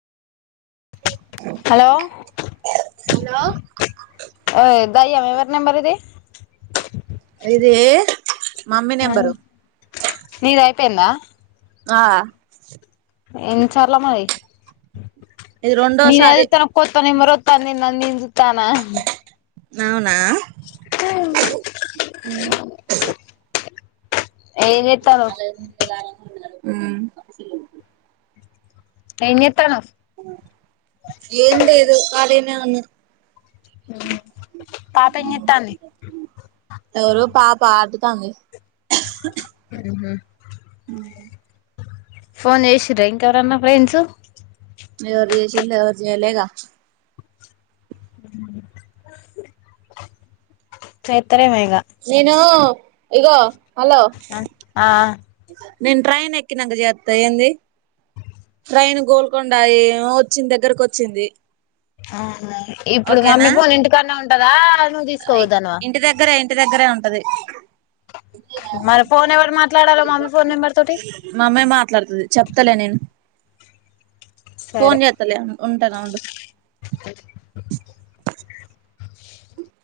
hello hello దయ్యం యే వరి నెంబర్ ఇది ఇది మమ్మీ నేంబరు నీది అయిపోయిందా ఆ ఎం చాల మరి ఇది నీ డెల్ రెండోసారి తోనే కొత్త నెంబర్ వస్తంది ఇది తానా ఉమ్ ఏం చేస్తారో మ్మ్ ఏం చే ఏం లేదు కాలినే ఉన్న పాప ఏం చేస్తంది పాకుతంది మ్మ్ హ్మ్ ఫోన్ చేసిరా ఇంకెవరన్నా ఫ్రెండ్స్ ఎరు చేసిలు ఎవర్ చేలే ఇకా చే నేను ఇగో హలో ఆ నేను ట్రైన్ ఎక్కినాక చేస్తా ఏంది ట్రైన్ గోల్కొండ వచ్చింది దగ్గరకు వచ్చింది అ ఇప్పుడు ఓకేనా మమ్మీ ఫోన్ ఇంటికన్నా ఉంటదా నువ్వు తీసుకుపోతనవా ఇంటిదగ్గరే ఉంటది మరి ఫోన్ ఎవరు మాట్లాడాలో మమ్మీ ఫోన్ నెంబర్ తోటి మమ్మీ మాట్లాడుతది చెప్తలే నేను ఫోన్ సరే చేతలే ఉంటానా ఉండు